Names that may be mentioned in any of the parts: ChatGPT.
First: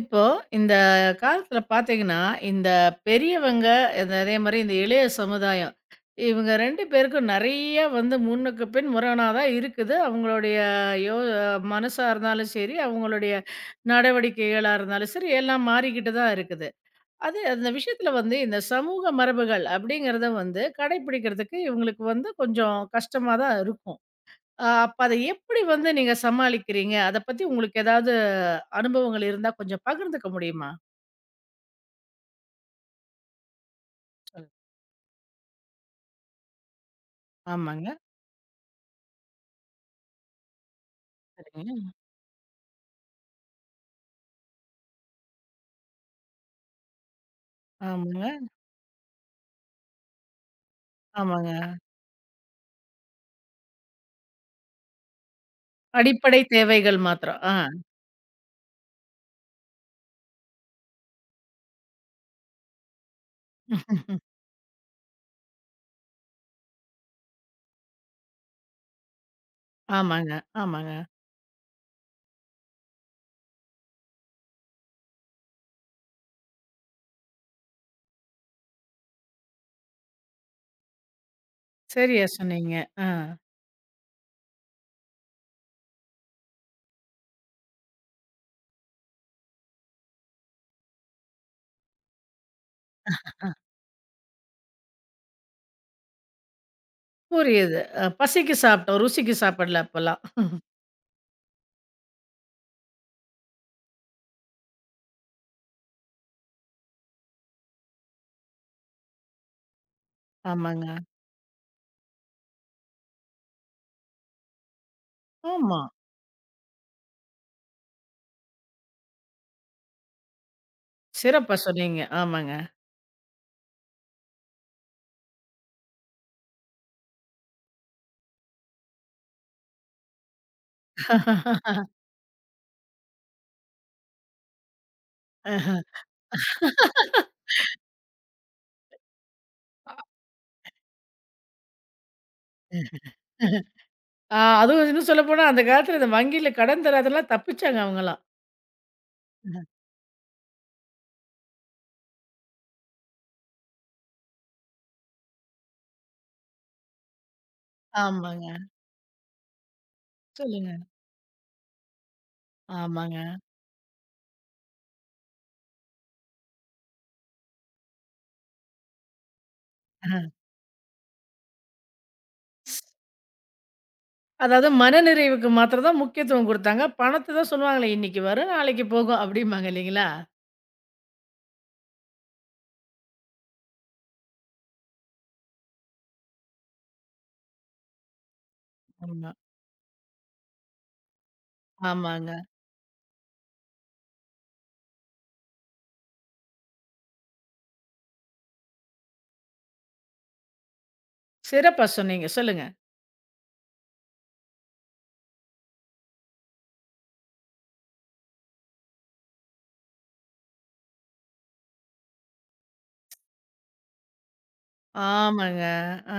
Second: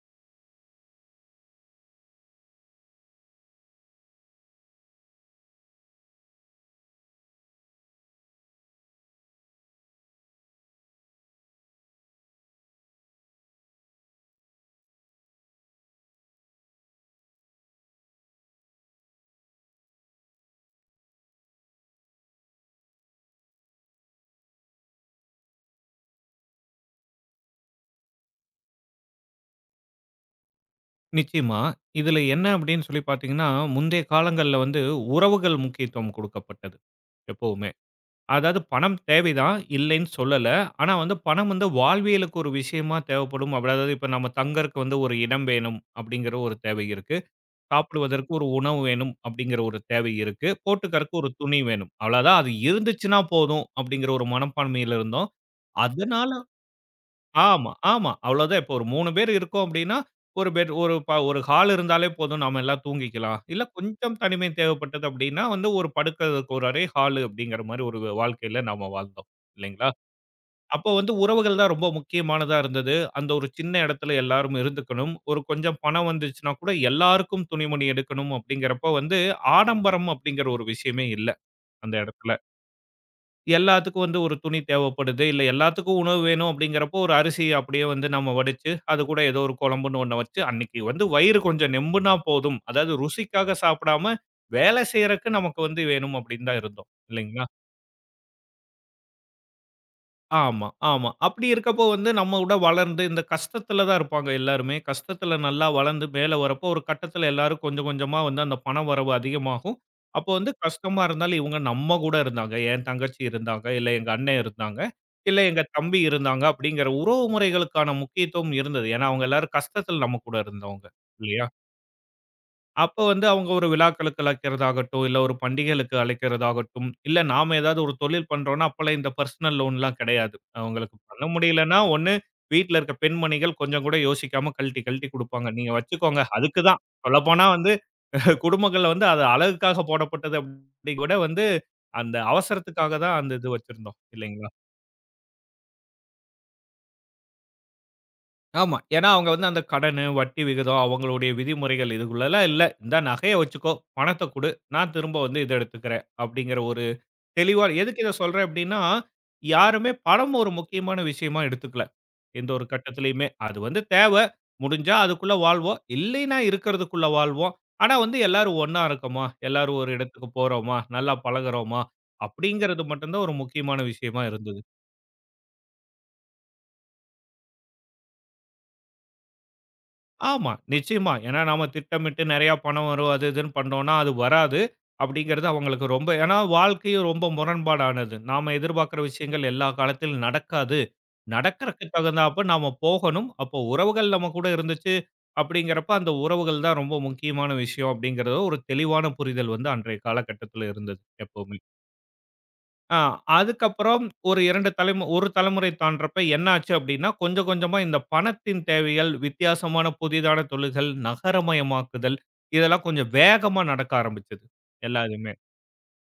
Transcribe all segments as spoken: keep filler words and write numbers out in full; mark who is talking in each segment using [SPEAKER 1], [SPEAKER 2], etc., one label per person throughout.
[SPEAKER 1] இப்போ இந்த காலத்துல பாத்தீங்கன்னா, இந்த பெரியவங்க இந்த அதே மாரி இந்த இளைய சமுதாயம், இவங்க ரெண்டு பேருக்கும் நெறைய வந்து முன்னுக்கு பின் முரணாதான் இருக்குது. அவங்களுடைய யோ மனசா இருந்தாலும் சரி, அவங்களுடைய நடவடிக்கைகளா இருந்தாலும் சரி, எல்லாம் மாறிக்கிட்டு தான் இருக்குது. அது அந்த விஷயத்துல வந்து இந்த சமூக மரபுகள் அப்படிங்கிறத வந்து கடைபிடிக்கிறதுக்கு இவங்களுக்கு வந்து கொஞ்சம் கஷ்டமா தான் இருக்கும். அ அப்ப அத எப்படி வந்து நீங்க சமாளிக்கிறீங்க? அத பத்தி உங்களுக்கு ஏதாவது அனுபவங்கள் இருந்தா கொஞ்சம் பகிர்ந்துக்க முடியுமா?
[SPEAKER 2] நிச்சயமா. இதுல என்ன அப்படின்னு சொல்லி பார்த்தீங்கன்னா, முந்தைய
[SPEAKER 1] சொல்லுங்க.
[SPEAKER 2] காலங்கள்ல வந்து உறவுகள் முக்கியத்துவம் குடுக்கப்பட்டது, எப்பவுமே.
[SPEAKER 1] ஆமாங்க.
[SPEAKER 2] அதாவது பணம் தேவைதான், இல்லைன்னு சொல்லல. ஆனா வந்து பணம் வந்து
[SPEAKER 1] சரிங்க.
[SPEAKER 2] வாழ்வியலுக்கு ஒரு விஷயமா தேவைப்படும். அப்படி அதாவது இப்ப நம்ம தங்கறக்கு வந்து ஒரு இடம் வேணும் அப்படிங்கிற ஒரு தேவை இருக்கு. சாப்பிடுவதற்கு
[SPEAKER 1] ஆமாங்க,
[SPEAKER 2] ஒரு உணவு வேணும் அப்படிங்கிற ஒரு தேவை இருக்கு. போட்டுக்கறக்கு ஒரு துணி
[SPEAKER 1] ஆமாங்க.
[SPEAKER 2] வேணும். அவ்வளவுதான். அது இருந்துச்சுன்னா போதும் அப்படிங்கிற ஒரு மனப்பான்மையில இருந்தோம். அதனால
[SPEAKER 1] அடிப்படை தேவைகள் மாத்திரம். ஆ.
[SPEAKER 2] ஆமா, ஆமா. அவ்வளோதான். இப்போ ஒரு மூன்று பேர் இருக்கோம் அப்படின்னா, ஒரு பெட் ஒரு ப ஒரு ஹால் இருந்தாலே போதும். நாம எல்லாம் தூங்கிக்கலாம். இல்ல கொஞ்சம் தனிமை தேவைப்பட்டது அப்படின்னா, வந்து ஒரு படுக்கிறதுக்கு ஒரு அறை, ஹாலு அப்படிங்கிற மாரி ஒரு வாழ்க்கையில நாம வாழ்ந்தோம். இல்லைங்களா?
[SPEAKER 1] ஆமாங்க,
[SPEAKER 2] அப்போ
[SPEAKER 1] ஆமாங்க.
[SPEAKER 2] வந்து உறவுகள் தான் ரொம்ப முக்கியமானதா இருந்தது. அந்த ஒரு சின்ன இடத்துல எல்லாரும் இருந்துக்கணும். ஒரு கொஞ்சம் பணம் வந்துச்சுன்னா கூட எல்லாருக்கும் துணிமணி எடுக்கணும் அப்படிங்கிறப்போ வந்து, ஆடம்பரம் அப்படிங்கிற ஒரு விஷயமே இல்ல அந்த
[SPEAKER 1] சரியா
[SPEAKER 2] இடத்துல.
[SPEAKER 1] சொன்னீங்க. ஆ.
[SPEAKER 2] எல்லாத்துக்கும் வந்து ஒரு துணி தேவைப்படுது. இல்ல எல்லாத்துக்கும் உணவு வேணும் அப்படிங்கிறப்போ, ஒரு அரிசி அப்படியே வந்து நம்ம வடிச்சு, அது கூட ஏதோ ஒரு குழம்புன்னு ஒண்ண வச்சு, அன்னைக்கு வந்து வயிறு கொஞ்சம் நெம்புனா போதும். அதாவது ருசிக்காக சாப்பிடாம, வேலை செய்யறக்கு நமக்கு வந்து வேணும் அப்படின்னு தான் இருந்தோம். இல்லைங்களா?
[SPEAKER 1] புரியுது. அ பசிக்கு சாப்பிட்டோம். ருசிக்கு சாப்பிடல அப்பலாம்.
[SPEAKER 2] ஆமா, ஆமா. அப்படி இருக்கப்போ வந்து நம்ம விட வளர்ந்து இந்த கஷ்டத்துல தான் இருப்பாங்க எல்லாருமே. கஷ்டத்துல நல்லா வளர்ந்து மேல வரப்போ, ஒரு கட்டத்துல எல்லாரும் கொஞ்சம் கொஞ்சமா வந்து அந்த பண வரவு அதிகமாகும். அப்போ வந்து
[SPEAKER 1] ஆமாங்க.
[SPEAKER 2] கஷ்டமா இருந்தாலும் இவங்க நம்ம கூட இருந்தாங்க. என் தங்கச்சி இருந்தாங்க, இல்ல எங்க அண்ணன் இருந்தாங்க, இல்ல எங்க
[SPEAKER 1] ஆமா.
[SPEAKER 2] தம்பி இருந்தாங்க அப்படிங்கிற உறவு முறைகளுக்கான முக்கியத்துவம் இருந்தது. ஏன்னா அவங்க எல்லாரும் கஷ்டத்துல நம்ம கூட இருந்தவங்க. இல்லையா?
[SPEAKER 1] சிறப்பா சொன்னீங்க. ஆமாங்க.
[SPEAKER 2] அப்ப வந்து அவங்க ஒரு விழாக்களுக்கு அழைக்கிறதாகட்டும், இல்ல ஒரு பண்டிகைகளுக்கு அழைக்கிறதாகட்டும், இல்ல நாம ஏதாவது ஒரு தொழில் பண்றோம்னா, அப்பல்லாம் இந்த பர்சனல் லோன்லாம் கிடையாது. அவங்களுக்கு பண்ண முடியலன்னா, ஒண்ணு வீட்ல இருக்க பெண்மணிகள் கொஞ்சம் கூட யோசிக்காம கழட்டி கழட்டி குடுப்பாங்க. நீங்க வச்சுக்கோங்க. அதுக்கு தான் சொல்லப்போனா வந்து குடும்பங்கள்ல வந்து அது அழகுக்காக போடப்பட்டது அப்படி கூட வந்து அந்த அவசரத்துக்காக தான் அந்த இது வச்சிருந்தோம்
[SPEAKER 1] ஆ
[SPEAKER 2] இல்லைங்களா?
[SPEAKER 1] அதுவும் இன்னும் சொல்லப்போனா அந்த காலத்துல இந்த வங்கியில கடன் தராதெல்லாம் தப்பிச்சாங்க அவங்கலாம்.
[SPEAKER 2] ஆமா. ஏன்னா அவங்க வந்து அந்த கடனு, வட்டி விகிதம், அவங்களுடைய விதிமுறைகள் இதுக்குள்ளலாம் இல்ல. இந்தா நகைய வச்சுக்கோ, பணத்த குடு, நான் திரும்ப வந்து இத எடுத்துக்கிறேன் அப்படிங்கிற ஒரு தெளிவா எதுக்கு இத சொல்றேன்
[SPEAKER 1] ஆமாங்க.
[SPEAKER 2] அப்படின்னா, யாருமே பணம் ஒரு
[SPEAKER 1] சொல்லுங்க.
[SPEAKER 2] முக்கியமான விஷயமா எடுத்துக்கல. எந்த ஒரு கட்டத்திலயுமே. அது வந்து தேவ. முடிஞ்சா அதுக்குள்ள வாழ்வோம். இல்லைன்னா இருக்கிறதுக்குள்ள வாழ்வோம். ஆனா வந்து எல்லாரும் ஒண்ணா இருக்கோமா? எல்லாரும் ஒரு இடத்துக்கு
[SPEAKER 1] ஆமாங்க.
[SPEAKER 2] போறோமா? நல்லா பழகுறோமா? அப்படிங்கிறது மட்டும் தான் ஒரு முக்கியமான விஷயமா இருந்தது.
[SPEAKER 1] அதாவது மனநிறைவுக்கு மாத்திரம் தான் முக்கியத்துவம் குடுத்தாங்க. பணத்த தான் சொல்லுவாங்களே, இன்னைக்கு வரும், நாளைக்கு போகும் அப்டிம்பாங்க இல்லைங்களா?
[SPEAKER 2] ஆமா, நிச்சயமா. ஏன்னா நாம திட்டமிட்டு நெறைய பணம் வரும், அது இதுன்னு பண்ணோம்னா அது வராது. அப்படிங்கிறது அவங்களுக்கு ரொம்ப ஏன்னா வாழ்க்கையும் ரொம்ப முரண்பாடானது. நாம எதிர்பார்க்கிற
[SPEAKER 1] ஆமா.
[SPEAKER 2] விஷயங்கள் எல்லா காலத்திலும் நடக்காது. நடக்கறக்கு
[SPEAKER 1] ஆமாங்க.
[SPEAKER 2] தகுந்தாப்ப நாம போகணும். அப்போ உறவுகள் நம்ம கூட இருந்துச்சு அப்படிங்கிறப்ப, அந்த உறவுகள் தான் ரொம்ப முக்கியமான விஷயம் அப்படிங்கிறத ஒரு தெளிவான புரிதல் வந்து அன்றைய காலகட்டத்தில இருந்தது எப்பவுமே.
[SPEAKER 1] சிறப்பா சொன்னீங்க. சொல்லுங்க.
[SPEAKER 2] ஆ அதுக்கப்புறம் ஒரு 2 தலைமு ஒரு தலைமுறை தாண்டுறப்ப என்ன ஆச்சு அப்படின்னா, கொஞ்சம் கொஞ்சமா இந்த பணத்தின் தேவைகள், வித்தியாசமான புதிதான தொழில்கள், நகரமயமாக்குதல் இதெல்லாம் கொஞ்சம் வேகமா நடக்க ஆரம்பிச்சது எல்லாதுமே.
[SPEAKER 1] ஆமாங்க. ஆ.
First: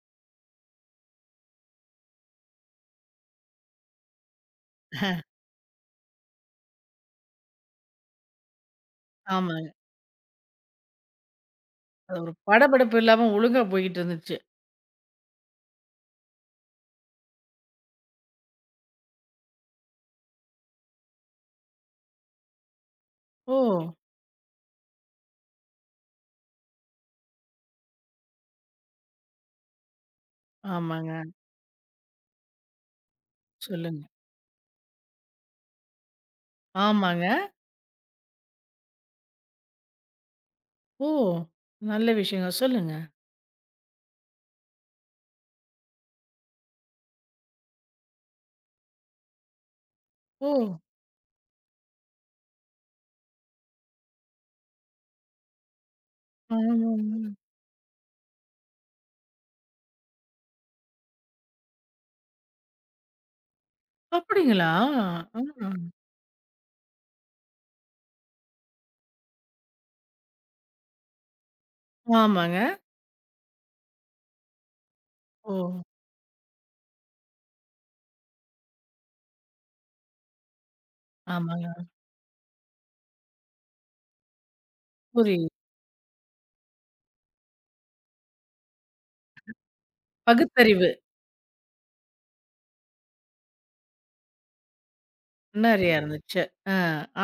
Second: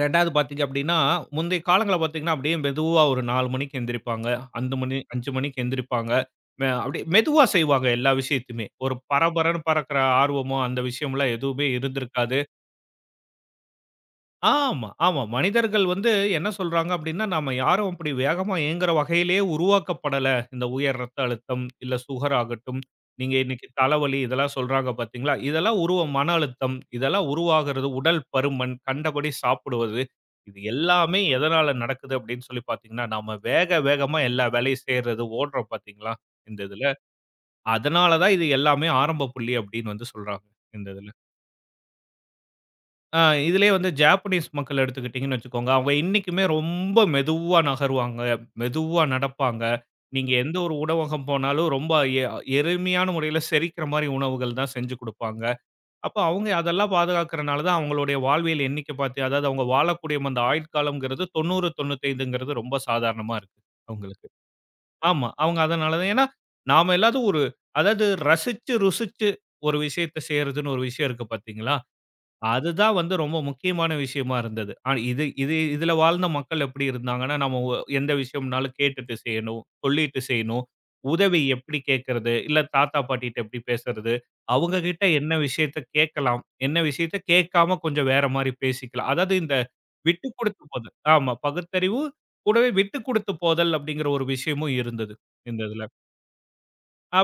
[SPEAKER 2] 2வது பார்த்தீங்க அப்படின்னா, முந்தைய காலங்கள்ல பார்த்தீங்கன்னா, அப்படியே மெதுவா ஒரு நான்கு மணிக்கு எந்திரிப்பாங்க. 5 மணி ஐந்து மணிக்கு எந்திரிப்பாங்க. மெ அப்படியே மெதுவா செய்வாங்க எல்லா விஷயத்தையுமே. ஒரு பரபரன்னு
[SPEAKER 1] ஆமாங்க.
[SPEAKER 2] பறக்கிற ஆர்வமோ, அந்த விஷயம்லாம் எதுவுமே
[SPEAKER 1] அது ஒரு
[SPEAKER 2] இருந்திருக்காது.
[SPEAKER 1] படபடப்பு இல்லாம ஒழுங்கா போயிட்டு இருந்துச்சு.
[SPEAKER 2] ஆமா, ஆமா. மனிதர்கள் வந்து என்ன சொல்றாங்க அப்டின்னா, நாம யாரும் அப்படி வேகமா ஏங்குற வகையிலேயே உருவாக்கப்படல. இந்த உயர் ரத்த அழுத்தம், இல்ல சுகர் ஆகட்டும், நீங்க
[SPEAKER 1] ஓ!
[SPEAKER 2] இன்னைக்கு தலைவலி இதெல்லாம் சொல்றாங்க பார்த்தீங்களா? இதெல்லாம் உருவ மன அழுத்தம், இதெல்லாம் உருவாகிறது உடல் பருமன், கண்டபடி சாப்பிடுவது. இது
[SPEAKER 1] ஆமாங்க.
[SPEAKER 2] எல்லாமே எதனால நடக்குது அப்படின்னு சொல்லி பார்த்தீங்கன்னா, நாம வேக
[SPEAKER 1] சொல்லுங்க.
[SPEAKER 2] வேகமா எல்லா வேலையும் செய்றது, ஓடுறோம் பார்த்தீங்களா? இந்த இதுல.
[SPEAKER 1] ஆமாங்க.
[SPEAKER 2] அதனால தான் இது எல்லாமே ஆரம்ப புள்ளி அப்படின்னு வந்து சொல்றாங்க. இந்த
[SPEAKER 1] ஓ!
[SPEAKER 2] இதுல.
[SPEAKER 1] நல்ல விஷயங்க. சொல்லுங்க.
[SPEAKER 2] ஆ இதிலேயே வந்து ஜாப்பனீஸ் மக்கள் எடுத்துக்கிட்டீங்கன்னு வச்சுக்கோங்க. அவங்க இன்னைக்குமே ரொம்ப மெதுவா நகருவாங்க. மெதுவா நடப்பாங்க. நீங்க
[SPEAKER 1] ஓ!
[SPEAKER 2] எந்த ஒரு உணவகம் போனாலும் ரொம்ப எ எளிமையான முறையில செரிக்கிற மாரி உணவுகள் தான் செஞ்சு குடுப்பாங்க. அப்ப அவங்க அதெல்லாம்
[SPEAKER 1] ஆமாங்க.
[SPEAKER 2] பாதுகாக்கிறனால தான் அவங்களுடைய வாழ்வியல் எண்ணிக்கை பாத்து அதாவது அவங்க வாழக்கூடிய அந்த ஆயுட்காலம்ங்கிறது தொண்ணூறு, 95ங்கிறது ரொம்ப சாதாரணமா இருக்கு அவங்களுக்கு.
[SPEAKER 1] அப்டிங்களா?
[SPEAKER 2] ஆமா. அவங்க
[SPEAKER 1] ஆ.
[SPEAKER 2] அதனால தான் ஏன்னா, நாம எல்லாரும் ஒரு அதாவது ரசிச்சு, ருசிச்சு ஒரு விஷயத்த செய்றதுன்னு ஒரு விஷயம் இருக்கு பாத்தீங்களா?
[SPEAKER 1] ஆமாங்க.
[SPEAKER 2] அதுதான் வந்து ரொம்ப முக்கியமான விஷயமா இருந்தது. ஆனா இது
[SPEAKER 1] ஓ!
[SPEAKER 2] இது இதுல வாழ்ந்த மக்கள் எப்படி இருந்தாங்கன்னா, நம்ம ஒ எந்த விஷயம்னாலும் கேட்டுட்டு செய்யணும், சொல்லிட்டு செய்யணும். உதவி
[SPEAKER 1] ஆமாங்க.
[SPEAKER 2] எப்படி கேட்கறது? இல்ல தாத்தா, பாட்டிட்ட எப்படி பேசுறது? அவங்க கிட்ட என்ன
[SPEAKER 1] புரியுது.
[SPEAKER 2] விஷயத்த கேட்கலாம்? என்ன விஷயத்த கேட்காம கொஞ்சம் வேற மாரி பேசிக்கலாம். அதாவது இந்த விட்டு குடுத்து
[SPEAKER 1] பகுத்தறிவு
[SPEAKER 2] போதல். ஆமா. பகுத்தறிவு கூடவே விட்டு குடுத்து போதல் அப்படிங்கிற ஒரு விஷயமும் இருந்தது, இந்த இதுல.
[SPEAKER 1] நெறையா இருந்துச்சு.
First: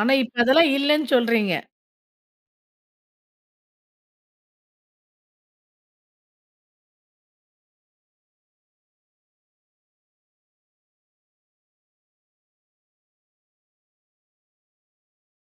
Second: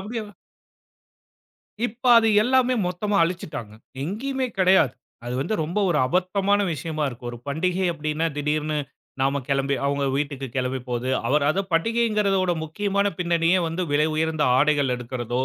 [SPEAKER 1] ஆனா இப்ப அதெல்லாம் இல்லன்னு சொல்றீங்க.
[SPEAKER 2] இப்ப அது எல்லாமே மொத்தமா அழிச்சுட்டாங்க. எங்கேயுமே கிடையாது. அது வந்து ரொம்ப ஒரு அபத்தமான விஷயமா இருக்கு. ஒரு பண்டிகை அப்படின்னா திடீர்னு நாம கிளம்பி அவங்க வீட்டுக்கு கிளம்பி போது, அவர் அத பண்டிகைங்கிறதோட முக்கியமான பின்னணியே வந்து விலை உயர்ந்த ஆடைகள் எடுக்கிறதோ,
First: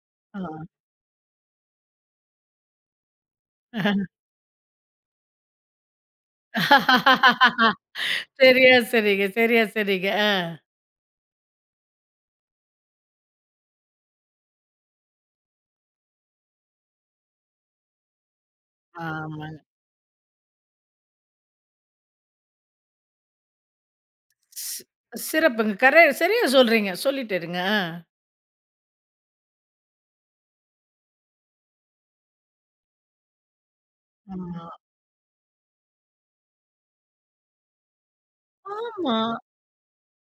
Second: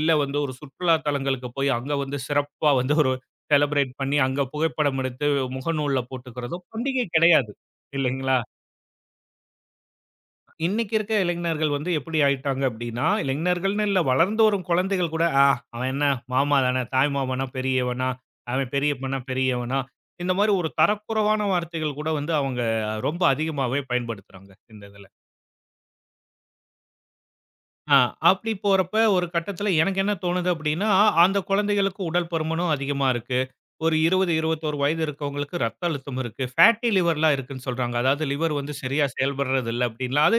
[SPEAKER 2] இல்ல வந்து ஒரு சுற்றுலா தலங்களுக்கு போய் அங்க வந்து சிறப்பா வந்து ஒரு செலப்ரேட்
[SPEAKER 1] ஆ.
[SPEAKER 2] பண்ணி அங்க புகைப்படம் எடுத்து முகநூல்ல போட்டுக்கிறதோ பண்டிகை கிடையாது. இல்லைங்களா?
[SPEAKER 1] சரியா சரிங்க, சரியா சரிங்க. ஆ.
[SPEAKER 2] இன்னைக்கு இருக்க இளைஞர்கள் வந்து எப்படி ஆயிட்டாங்க அப்படின்னா, இளைஞர்கள்ன்னு இல்ல வளர்ந்து வரும் குழந்தைகள் கூட, "ஆ அவன் என்ன மாமா தானே, தாய் மாமன்னா பெரியவனா, அவன் பெரியப்பன்னா
[SPEAKER 1] ஆமாங்க.
[SPEAKER 2] பெரியவனா." இந்த மாரி ஒரு தரக்குறைவான வார்த்தைகள் கூட வந்து அவங்க ரொம்ப அதிகமாவே பயன்படுத்துறாங்க
[SPEAKER 1] சி
[SPEAKER 2] இந்த இதுல.
[SPEAKER 1] சிறப்புங்க. கர சரியா சொல்றீங்க. சொல்லிட்டு இருங்க. ஆ.
[SPEAKER 2] ஆ அப்படி போறப்ப ஒரு கட்டத்தில எனக்கு என்ன தோணுது அப்படின்னா, அந்த குழந்தைகளுக்கு உடல் பருமனும் அதிகமா இருக்கு. ஒரு இருபது,
[SPEAKER 1] ஆமா.
[SPEAKER 2] இருபத்தி ஒன்று வயது இருக்கவங்களுக்கு ரத்த அழுத்தம் இருக்கு. ஃபேட்டி லிவர்லாம் இருக்குன்னு சொல்றாங்க. அதாவது லிவர் வந்து சரியா
[SPEAKER 1] ஆமா.
[SPEAKER 2] செயல்படுறது இல்ல அப்படின்லாம். அது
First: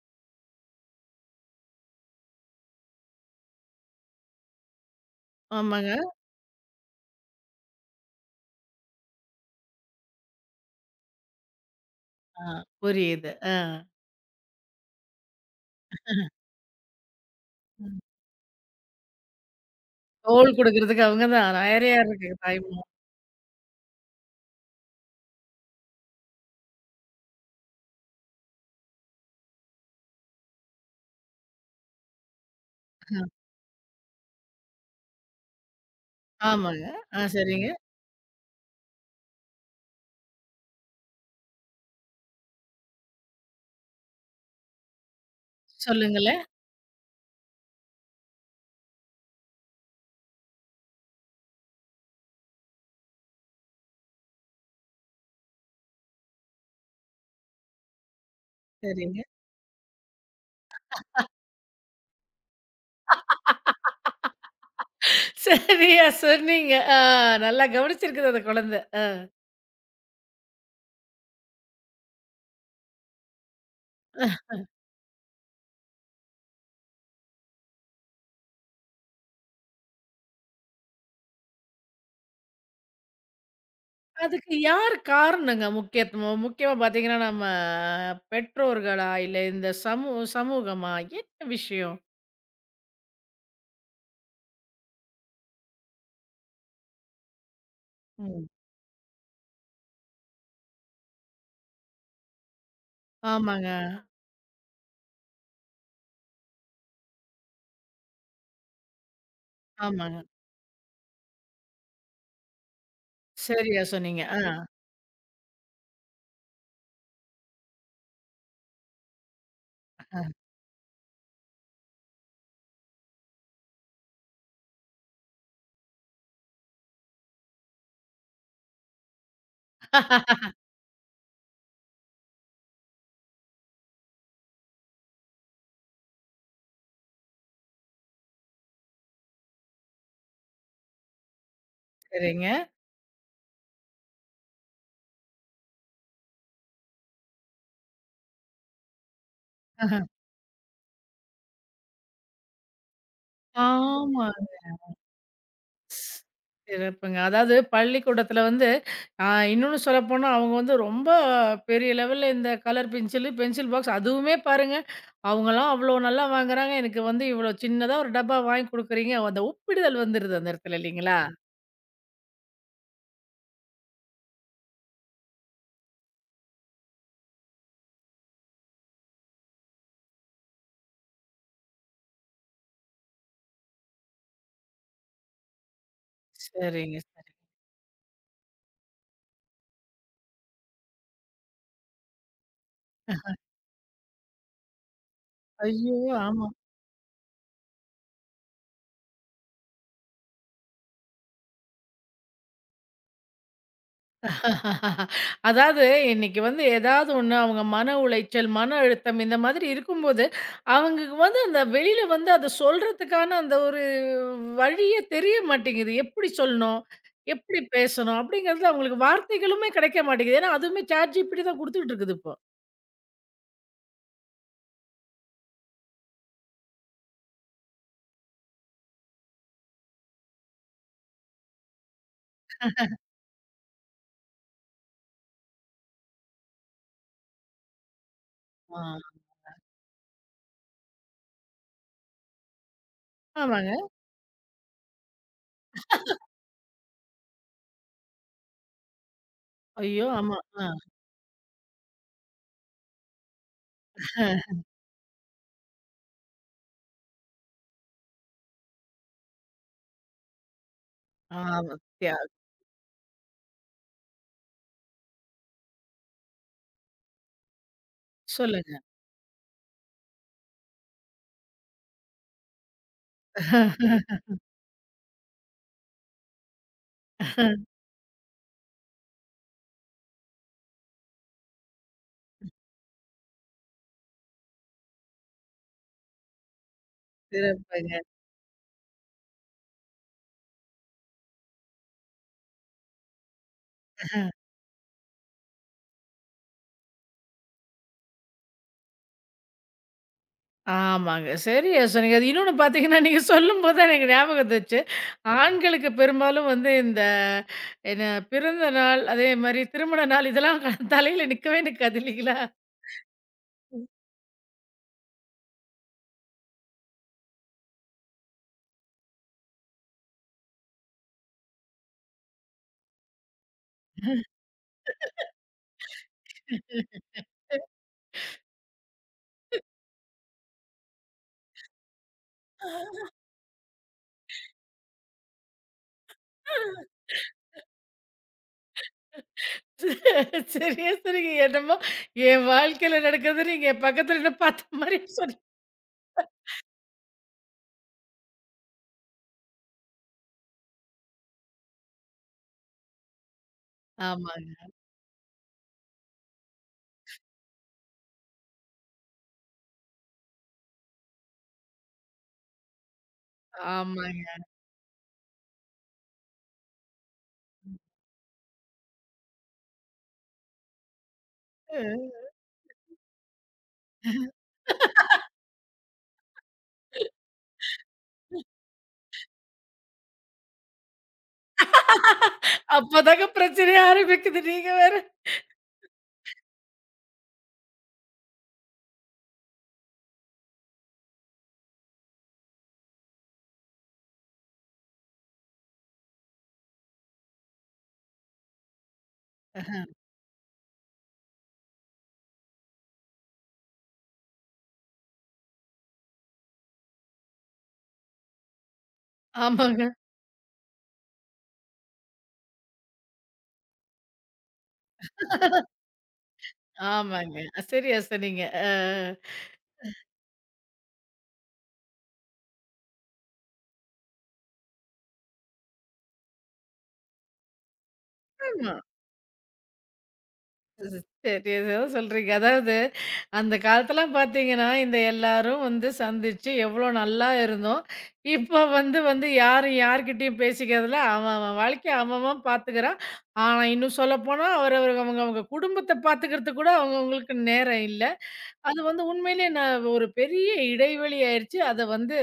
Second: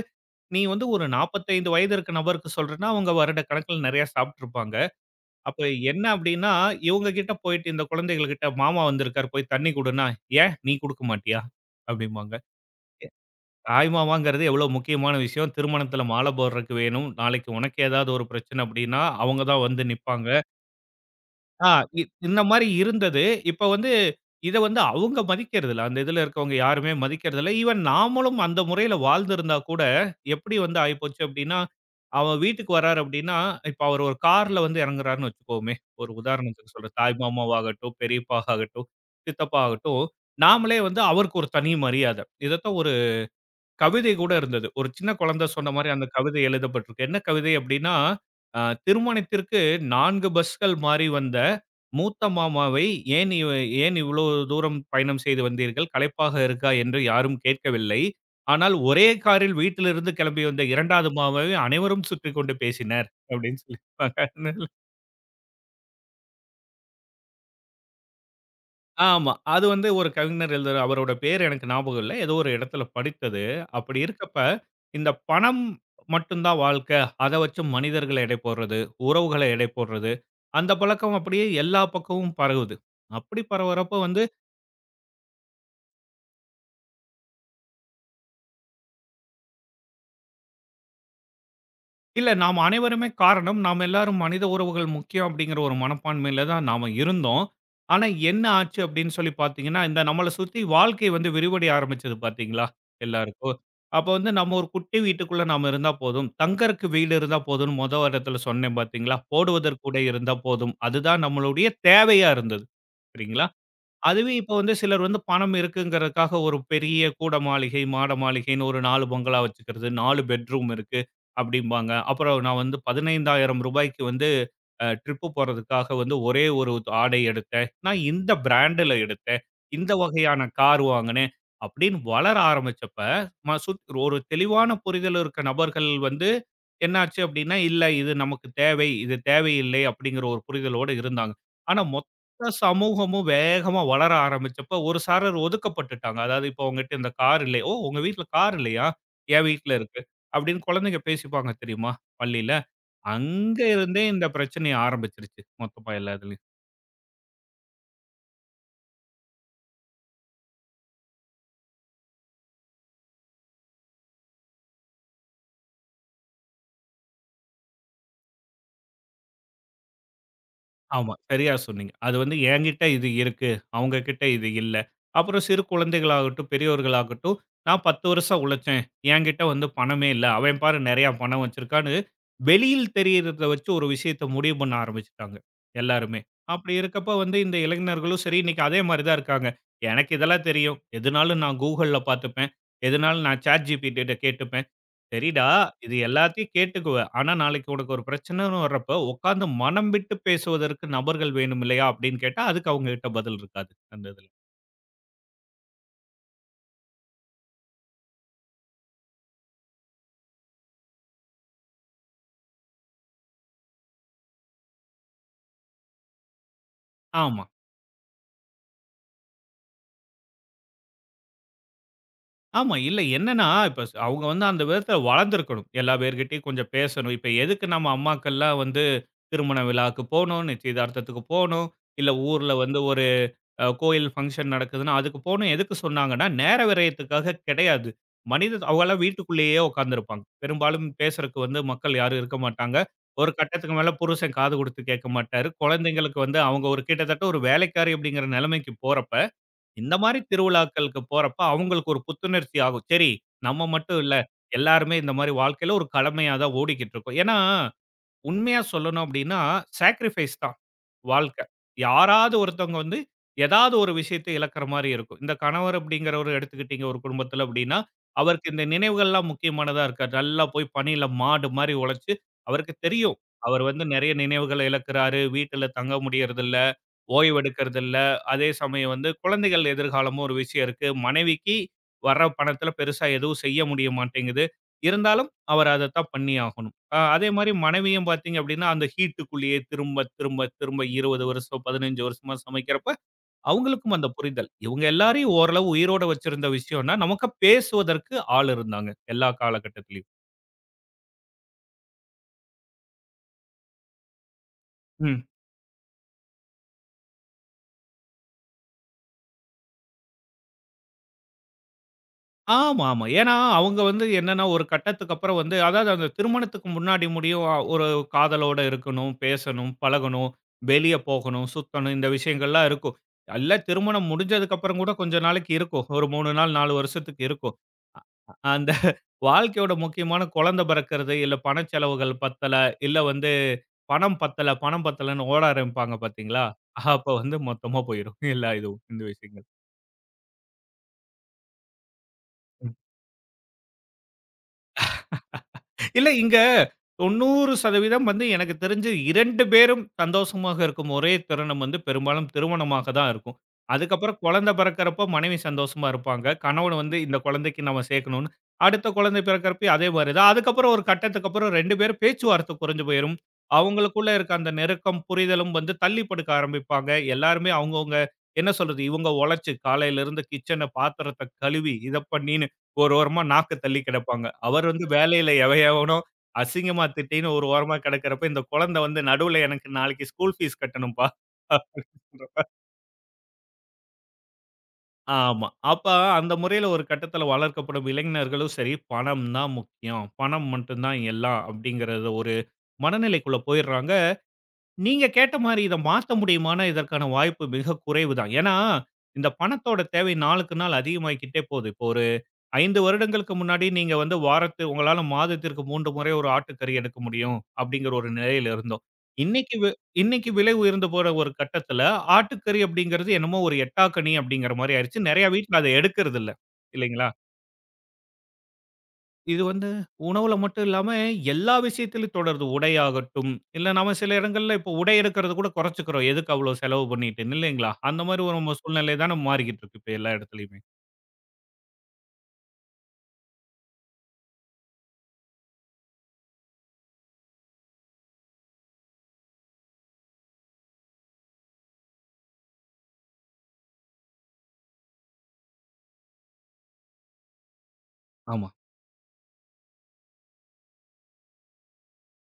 [SPEAKER 2] நீ வந்து ஒரு நாற்பத்தி ஐந்து வயது இருக்க நபருக்கு சொல்றேன்னா, அவங்க வருட கணக்கில நிறைய சாப்பிட்டுருப்பாங்க. அப்ப
[SPEAKER 1] ஆமாங்க.
[SPEAKER 2] என்ன அப்படின்னா, இவங்க கிட்ட போயிட்டு இந்த குழந்தைகள் கிட்ட மாமா வந்திருக்காரு போய் தண்ணி குடுன்னா, "ஏன் நீ குடுக்க மாட்டியா?" அப்படிம்பாங்க.
[SPEAKER 1] ஆ புரியுது. ஆ.
[SPEAKER 2] தாய்மாமாங்கிறது எவ்வளோ முக்கியமான விஷயம். திருமணத்தில மாலை போடுறக்கு வேணும். நாளைக்கு உனக்கு ஏதாவது ஒரு பிரச்சனை அப்டின்னா, அவங்க தான் வந்து நிப்பாங்க.
[SPEAKER 1] தோள் குடுக்குறதுக்கு அவங்க தான்.
[SPEAKER 2] ஆ
[SPEAKER 1] வேறயா
[SPEAKER 2] இ
[SPEAKER 1] இருக்கு
[SPEAKER 2] இந்த மாரி
[SPEAKER 1] தாய்மொழி.
[SPEAKER 2] இருந்தது. இப்ப வந்து இத வந்து அவங்க மதிக்கிறதில்ல. அந்த இதில இருக்கவங்க யாருமே மதிக்கிறதில்ல. ஈவன் நாமளும் அந்த முறையில வாழ்ந்திருந்தா கூட, எப்படி வந்து ஆயிப்போச்சு அப்டின்னா, அவன் வீட்டுக்கு வர்றாரு அப்டின்னா, இப்ப அவர் ஒரு கார்ல வந்து இறங்குறாருன்னு வச்சுக்குவோமே, ஒரு உதாரணத்துக்கு
[SPEAKER 1] ஆமாங்க.
[SPEAKER 2] சொல்றேன். தாய்
[SPEAKER 1] ஆ சரிங்க.
[SPEAKER 2] மாமாவாகட்டும், பெரியப்பா ஆகட்டும், சித்தப்பா ஆகட்டும், நாமளே வந்து அவருக்கு ஒரு தனி மரியாதை. இதத்தான் கவிதை கூட இருந்தது. ஒரு சின்ன குழந்தை சொன்ன மாரி அந்த கவிதை
[SPEAKER 1] சொல்லுங்களேன்.
[SPEAKER 2] எழுதப்பட்டிருக்கு. என்ன கவிதை அப்டின்னா, அ திருமணத்திற்கு நான்கு பஸ்கள் மாறி வந்த மூத்த மாமாவை, "ஏன் இவ் ஏன் இவ்வளோ தூரம் பயணம் செய்து வந்தீர்கள்? களைப்பாக இருக்கா?" என்று யாரும் கேட்கவில்லை. ஆனால் ஒரே
[SPEAKER 1] சரிங்க.
[SPEAKER 2] காரில் வீட்டிலிருந்து கிளம்பி வந்த 2வது மாமாவை அனைவரும் சுற்றிக் கொண்டு பேசினர். அப்டின்னு சொல்லியிருப்பாங்க.
[SPEAKER 1] சரியா சொன்னீங்க. ஆ நல்லா கவனிச்சிருக்குது அந்த குழந்தை. ஆ.
[SPEAKER 2] ஆமா. அது வந்து ஒரு கவிஞர் எழுதுற அவரோட பேர் எனக்கு ஞாபகம் இல்ல. ஏதோ ஒரு இடத்துல படித்தது. அப்படி இருக்கப்ப, இந்த பணம் மட்டும் தான் வாழ்க்கை. அத வச்சு மனிதர்கள எடை போடுறது, உறவுகள எடை போடுறது, அந்த பழக்கம் அப்படியே எல்லா பக்கமும் பரவுது. அப்படி பரவுறப்ப வந்து
[SPEAKER 1] அதுக்கு யார் காரணங்க முக்கியத்துவம்? முக்கியமா பார்த்தீங்கன்னா, நம்ம பெற்றோர்களா? இல்ல இந்த சமூ சமூகமா? என்ன விஷயம்?
[SPEAKER 2] இல்ல. நாம் அனைவருமே காரணம். நாம் எல்லாரும் மனித உறவுகள் முக்கியம் அப்படிங்கிற ஒரு மனப்பான்மையில தான் நாம இருந்தோம். ஆனா என்ன
[SPEAKER 1] ம்.
[SPEAKER 2] ஆச்சு அப்படின்னு சொல்லி பார்த்தீங்கன்னா, இந்த நம்மள சுத்தி வாழ்க்கை வந்து விரிவடைய ஆரம்பிச்சது பார்த்தீங்களா, எல்லாருக்கும்.
[SPEAKER 1] ஆமாங்க,
[SPEAKER 2] அப்போ வந்து நம்ம ஒரு குட்டி வீட்டுக்குள்ள நாம இருந்தா போதும். தங்கறக்கு வீடு இருந்தா போதும்னு மொத இடத்துல சொன்னேன் பார்த்தீங்களா, போடுவதற்கு உடை
[SPEAKER 1] ஆமாங்க.
[SPEAKER 2] இருந்தா போதும். அதுதான் நம்மளுடைய தேவையா இருந்தது. சரிங்களா?
[SPEAKER 1] சரியா சொன்னீங்க.
[SPEAKER 2] அதுவே
[SPEAKER 1] ஆ.
[SPEAKER 2] இப்போ வந்து சிலர் வந்து பணம் இருக்குங்கிறதுக்காக ஒரு பெரிய கூட மாளிகை, மாட மாளிகைன்னு ஒரு நான்கு பங்களா வச்சுக்கிறது, நான்கு பெட்ரூம் இருக்கு அப்படிம்பாங்க. அப்புறம் நான் வந்து ரூ. பதினைந்தாயிரம் வந்து அ ட்ரிப்பு போறதுக்காக வந்து ஒரே ஒரு ஆடை எடுத்தேன். நான் இந்த பிராண்டுல எடுத்தேன். இந்த வகையான கார் வாங்கினேன். அப்படின்னு வளர ஆரம்பிச்சப்ப, ம சுத் ஒரு தெளிவான புரிதல் இருக்க நபர்கள் வந்து என்னாச்சு அப்படின்னா, இல்ல இது நமக்கு தேவை, இது தேவையில்லை அப்படிங்கிற ஒரு புரிதலோட இருந்தாங்க. ஆனா மொத்த
[SPEAKER 1] சரிங்க.
[SPEAKER 2] சமூகமும் வேகமா வளர ஆரம்பிச்சப்ப ஒரு சாரர் ஒதுக்கப்பட்டுட்டாங்க. அதாவது இப்போ உங்ககிட்ட இந்த கார் இல்லை. ஓ! உங்க வீட்ல கார் இல்லையா? என் வீட்ல
[SPEAKER 1] ஆஹ.
[SPEAKER 2] இருக்கு. அப்படின்னு குழந்தைங்க பேசிப்பாங்க தெரியுமா? பள்ளியில. அங்க இருந்தே இந்த
[SPEAKER 1] ஆமா.
[SPEAKER 2] பிரச்சனை ஆரம்பிச்சிருச்சு மொத்தமா
[SPEAKER 1] ஸ்
[SPEAKER 2] எல்லாத்துலயும்.
[SPEAKER 1] சிறப்புங்க. அதாவது பள்ளிக்கூடத்துல வந்து அ இன்னொன்னு சொல்லப்போனா, அவங்க வந்து ரொம்ப பெரிய லெவல்ல இந்த கலர் பென்சிலு, பென்சில் பாக்ஸ் அதுவுமே பாருங்க, அவங்கலாம் அவ்வளோ நல்லா வாங்குறாங்க. எனக்கு வந்து இவ்வளோ சின்னதா ஒரு டப்பா வாங்கி குடுக்குறீங்க. அந்த ஒப்பிடுதல் வந்துருது அந்த இடத்துல
[SPEAKER 2] ஆமா,
[SPEAKER 1] இல்லைங்களா?
[SPEAKER 2] சரியா சொன்னீங்க. அது வந்து என்கிட்ட இது இருக்கு, அவங்க கிட்ட இது இல்ல. அப்புறம் சிறு குழந்தைகளாகட்டும், பெரியவர்களாகட்டும், நான் பத்து வருஷம் உழைச்சேன். என்கிட்ட வந்து பணமே இல்ல. அவன் பாரு நெறைய பணம் வச்சிருக்கான்னு, வெளியில் தெரியறத வச்சு ஒரு விஷயத்த முடிவு பண்ண ஆரம்பிச்சுட்டாங்க, எல்லாருமே. அப்படி
[SPEAKER 1] சரிங்க,
[SPEAKER 2] இருக்கப்ப
[SPEAKER 1] சரி.
[SPEAKER 2] வந்து இந்த இளைஞர்களும் சரி, இன்னைக்கு அதே மாரி தான் இருக்காங்க. எனக்கு இதெல்லாம் தெரியும். எதுனாலும் நான் Googleல பாத்துப்பேன். எதுனாலும் நான் ChatGPT கிட்ட கேட்டுப்பேன். சரிடா, இது
[SPEAKER 1] ஐயோ! ஆமா.
[SPEAKER 2] எல்லாத்தையும் கேட்டுக்குவ. ஆனா, நாளைக்கு உனக்கு ஒரு பிரச்சனைன்னு வர்றப்ப, உட்கார்ந்து மனம் விட்டு பேசுவதற்கு நபர்கள் வேணும் இல்லையா? அப்படின்னு கேட்டா, அதுக்கு அவங்ககிட்ட பதில் இருக்காது. அந்த இதுல.
[SPEAKER 1] அதாவது இன்னைக்கு வந்து ஏதாவது ஒண்ணு அவங்க மன உளைச்சல், மன அழுத்தம் இந்த மாதிரி இருக்கும்போது, அவங்களுக்கு வந்து அந்த வெளியில வந்து அத சொல்றதுக்கான அந்த ஒரு வழியே தெரிய மாட்டேங்குது. எப்படி சொல்லணும்?
[SPEAKER 2] ஆமா.
[SPEAKER 1] எப்படி பேசணும்? அப்படிங்கிறது அவங்களுக்கு வார்த்தைகளுமே கிடைக்க மாட்டேங்குது. ஏன்னா அதுவுமே ChatGPT தான் குடுத்துட்டு இருக்குது இப்போ.
[SPEAKER 2] ஆமா. இல்ல என்னன்னா, இப்ப ஸ் அவங்க வந்து அந்த விதத்துல வளர்ந்திருக்கணும். எல்லா பேர்கிட்டயும் கொஞ்சம் பேசணும். இப்ப எதுக்கு நம்ம அம்மாக்கள்லாம் வந்து திருமண விழாவுக்கு போணும், நிச்சயதார்த்தத்துக்கு போணும், இல்ல ஊர்ல வந்து ஒரு அ கோயில் ஃபங்ஷன் நடக்குதுன்னா, அதுக்கு போணும் எதுக்கு சொன்னாங்கன்னா, நேர விரயத்துக்காக கிடையாது. மனித அவங்கலாம்
[SPEAKER 1] ஆ.
[SPEAKER 2] வீட்டுக்குள்ளேயே உட்கார்ந்திருப்பாங்க. பெரும்பாலும் பேசுறக்கு வந்து மக்கள் யாரும் இருக்க மாட்டாங்க. ஒரு
[SPEAKER 1] ஆமாங்க.
[SPEAKER 2] கட்டத்துக்கு மேல புருஷன் காது குடுத்து கேட்க மாட்டாரு. குழந்தைங்களுக்கு வந்து அவங்க ஒரு கிட்டத்தட்ட ஒரு வேலைக்காரி அப்படிங்கிற நிலைமைக்கு போறப்ப, இந்த
[SPEAKER 1] ஐயோ!
[SPEAKER 2] மாரி
[SPEAKER 1] ஆமா. ஆ,
[SPEAKER 2] திருவிழாக்களுக்கு போறப்ப அவங்களுக்கு ஒரு புத்துணர்ச்சி ஆகும். சரி, நம்ம மட்டும் இல்ல. எல்லாருமே இந்த மாரி வாழ்க்கையில ஒரு கடமையா தான் ஓடிக்கிட்டு இருக்கோம். ஏன்னா, உண்மையா சொல்லணும் அப்படின்னா, சாக்ரிஃபைஸ் தான்.
[SPEAKER 1] ஆ.
[SPEAKER 2] வாழ்க்க.
[SPEAKER 1] தியா
[SPEAKER 2] யாராவது ஒருத்தவங்க வந்து, ஏதாவது ஒரு விஷயத்த இழக்கிற மாரி இருக்கும். இந்த கணவர் அப்படிங்கிறவரு எடுத்துக்கிட்டீங்க ஒரு குடும்பத்தில அப்படின்னா, அவருக்கு இந்த
[SPEAKER 1] சொல்லுங்க.
[SPEAKER 2] நினைவுகள்லாம் முக்கியமானதா இருக்காது. நல்லா போய் பணியில மாடு மாரி உழைச்சு, அவருக்கு தெரியும். அவர் வந்து நெறைய நினைவுகள இழக்கிறாரு. வீட்டில தங்க முடியறதில்ல. ஓய்வெடுக்கிறது இல்ல. அதே சமயம் வந்து குழந்தைகள் எதிர்காலமும் ஒரு விஷயம் இருக்கு. மனைவிக்கு வர்ற பணத்தில பெருசா எதுவும் செய்ய முடிய மாட்டேங்குது. இருந்தாலும் அவர் அதத்தான் பண்ணி ஆகணும். அ அதே மாரி
[SPEAKER 1] சிறப்புங்க.
[SPEAKER 2] மனைவியும் பார்த்தீங்க அப்டின்னா, அந்த ஹீட்டுக்குள்ளேயே திரும்ப, திரும்ப, திரும்ப இருபது வருஷம், பதினைந்து வருஷமா சமைக்கிறப்ப, அவங்களுக்கும் அந்த புரிதல். இவங்க எல்லாரையும் ஓரளவு உயிரோட வச்சிருந்த விஷயம்னா, நமக்கு பேசுவதற்கு ஆள் இருந்தாங்க. எல்லா காலகட்டத்திலயும்.
[SPEAKER 1] ஆமாங்க. சரியா சொன்னீங்க. அது இன்னொன்னு பார்த்தீங்கன்னா, நீங்க சொல்லும்போது தான் எனக்கு ஞாபகம் வந்துச்சு.
[SPEAKER 2] ம்.
[SPEAKER 1] ஆண்களுக்கு பெரும்பாலும் வந்து இந்த என்ன பிறந்த நாள், அதே மாரி திருமண நாள் இதெல்லாம் க தலையில நிக்கவே நிக்காது இல்லைங்களா?
[SPEAKER 2] ஆமா, ஆமா. ஏன்னா, அவங்க வந்து என்னன்னா, ஒரு கட்டத்துக்கு அப்புறம் வந்து அதாவது அந்த திருமணத்துக்கு முன்னாடி முடியும். அ- ஒரு காதலோட இருக்கணும், பேசணும், பழகணும், வெளிய போகணும், சுத்தணும் இந்த விஷயங்கள்லாம் இருக்கும். எல்லாம் திருமணம் முடிஞ்சதுக்கு அப்புறம் கூட கொஞ்ச நாளைக்கு இருக்கும். ஒரு மூன்று நாள், நான்கு வருஷத்துக்கு இருக்கும். அந்த வாழ்க்கையோட முக்கியமான குழந்தை பிறக்கிறது, இல்ல பணச் செலவுகள் பத்தல, இல்ல வந்து பணம் பத்தல, பணம் பத்தலன்னு ஓட ஆரம்பிப்பாங்க பார்த்தீங்களா? அப்ப வந்து மொத்தமா போயிரும். எல்லா இதுவும் இந்த விஷயங்கள்.
[SPEAKER 1] சரியா சொன்னீங்க. என்னமோ என் வாழ்க்கையில நடக்கிறது நீங்க என் பக்கத்துல நின்னு பார்த்த மாரி சொன்னீங்க.
[SPEAKER 2] இல்ல இங்க தொண்ணூறு சதவீதம் வந்து எனக்கு தெரிஞ்சு இரண்டு பேரும் சந்தோஷமாக இருக்கும் ஒரே தருணம் வந்து பெரும்பாலும் திருமணமாக தான் இருக்கும். அதுக்கப்புறம் குழந்தை
[SPEAKER 1] ஆமாங்க,
[SPEAKER 2] பிறக்கிறப்போ மனைவி சந்தோஷமா இருப்பாங்க. கணவன் வந்து இந்த குழந்தைக்கு நம்ம சேர்க்கணும்னு. அடுத்த குழந்தை பிறக்கிறப்பயும் அதே மாரி தான். அதுக்கப்புறம் ஒரு கட்டத்துக்கு அப்புறம் இரண்டு பேரும் பேச்சுவார்த்தை குறைஞ்சு போயிரும். அவங்களுக்குள்ள
[SPEAKER 1] ஆமாங்க.
[SPEAKER 2] இருக்க அந்த நெருக்கம், புரிதலும் வந்து தள்ளி படுக்க ஆரம்பிப்பாங்க. எல்லாருமே அவங்கவங்க என்ன சொல்றது? இவங்க உழைச்சு காலையிலிருந்து கிச்சன பாத்திரத்த கழுவி இத
[SPEAKER 1] அஹ்
[SPEAKER 2] பண்ணின்னு ஒரு ஓரமா நாக்க தள்ளி கிடப்பாங்க. அவர் வந்து வேலையில எவன் எவனோ அசிங்கமா திட்டின்னு ஒரு ஓரமா கிடக்கிறப்ப, இந்த குழந்தை வந்து நடுவுல எனக்கு நாளைக்கு ஸ்கூல் ஃபீஸ் கட்டணும்ப்பா. அப்படின்னு சொல்றப்ப
[SPEAKER 1] அப்பதாங்க பிரச்சனையே ஆரம்பிக்குது. நீங்க வேற.
[SPEAKER 2] ஆமா. அப்ப அந்த முறையில ஒரு கட்டத்தில வளர்க்கப்படும் இளைஞர்களும் சரி, பணம் தான் முக்கியம். பணம் மட்டும் தான் எல்லாம் அப்படிங்கிறது ஒரு மனநிலைக்குள்ள போயிடுறாங்க. நீங்க கேட்ட மாரி இத மாத்த முடியுமானா, இதற்கான வாய்ப்பு மிக குறைவு தான். ஏன்னா, இந்த பணத்தோட தேவை நாளுக்கு நாள் அதிகமாகிக்கிட்டே போகுது. இப்போ ஐந்து வருடங்களுக்கு முன்னாடி நீங்க வந்து வாரத்து உங்களால மாதத்திற்கு மூன்று முறை ஒரு ஆட்டுக்கறி எடுக்க முடியும் அப்படிங்கிற ஒரு நிலையில இருந்தோம். இன்னைக்கு வி
[SPEAKER 1] ஆமாங்க,
[SPEAKER 2] இன்னைக்கு விலை உயர்ந்து போற ஒரு கட்டத்துல ஆட்டுக்கறி அப்படிங்கிறது என்னமோ ஒரு எட்டாக்கனி அப்படிங்கிற மாரி ஆயிருச்சு. நெறைய வீட்ல அத எடுக்கிறது இல்ல. இல்லைங்களா?
[SPEAKER 1] ஆமாங்க. சரியா சொன்னீங்க. அ.
[SPEAKER 2] இது வந்து உணவுல மட்டும் இல்லாம எல்லா விஷயத்திலும் தொடருது. உடையாகட்டும், இல்ல நாம சில இடங்கள்ல இப்போ உடை எடுக்கிறது கூட குறைச்சுக்கிறோம். எதுக்கு அவ்வளோ செலவு பண்ணிட்டுன்னு இல்லைங்களா? அந்த மாரி ஒரு நம்ம
[SPEAKER 1] ஆமா.
[SPEAKER 2] சூழ்நிலை தான மாறிக்கிட்டு இருக்கு இப்ப எல்லா இடத்துலயுமே.
[SPEAKER 1] சரி. ஏதோ சொல்றீங்க. அதாவது அந்த காலத்துலாம் பார்த்தீங்கன்னா, இந்த எல்லாரும் வந்து சந்திச்சு எவ்வளோ நல்லா இருந்தோம். இப்போ வந்து வந்து யாரும் யார்கிட்டயும் பேசிக்கிறதில்ல. அவன் அவன் வாழ்க்கைய அவன் அவன் பார்த்துக்கிறான். ஆனா, இன்னும் சொல்லப்போனா அவரவர் அவங்க அவங்க குடும்பத்த பார்த்துக்கிறதுக்கு கூட அவங்கவங்களுக்கு நேரம் இல்ல.
[SPEAKER 2] ஆமா.
[SPEAKER 1] அது வந்து உண்மையிலே நான் ஒரு பெரிய இடைவெளி ஆயிருச்சு. அத வந்து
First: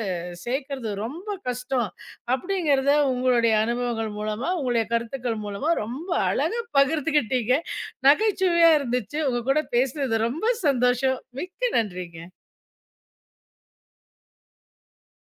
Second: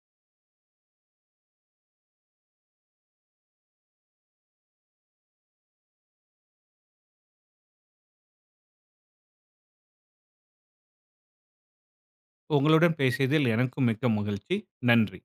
[SPEAKER 1] சேர்க்கறது ரொம்ப கஷ்டம். அப்படிங்கிறத உங்களுடைய அனுபவங்கள் மூலமா, உங்களுடைய கருத்துக்கள் மூலமா ரொம்ப அழகா பகிர்ந்துக்கிட்டீங்க. நகைச்சுவையா இருந்துச்சு. உங்க கூட பேசுனது ரொம்ப சந்தோஷம். மிக்க நன்றிங்க.
[SPEAKER 2] உங்களுடன் பேசியதில் எனக்கும் மிக்க மகிழ்ச்சி. நன்றி.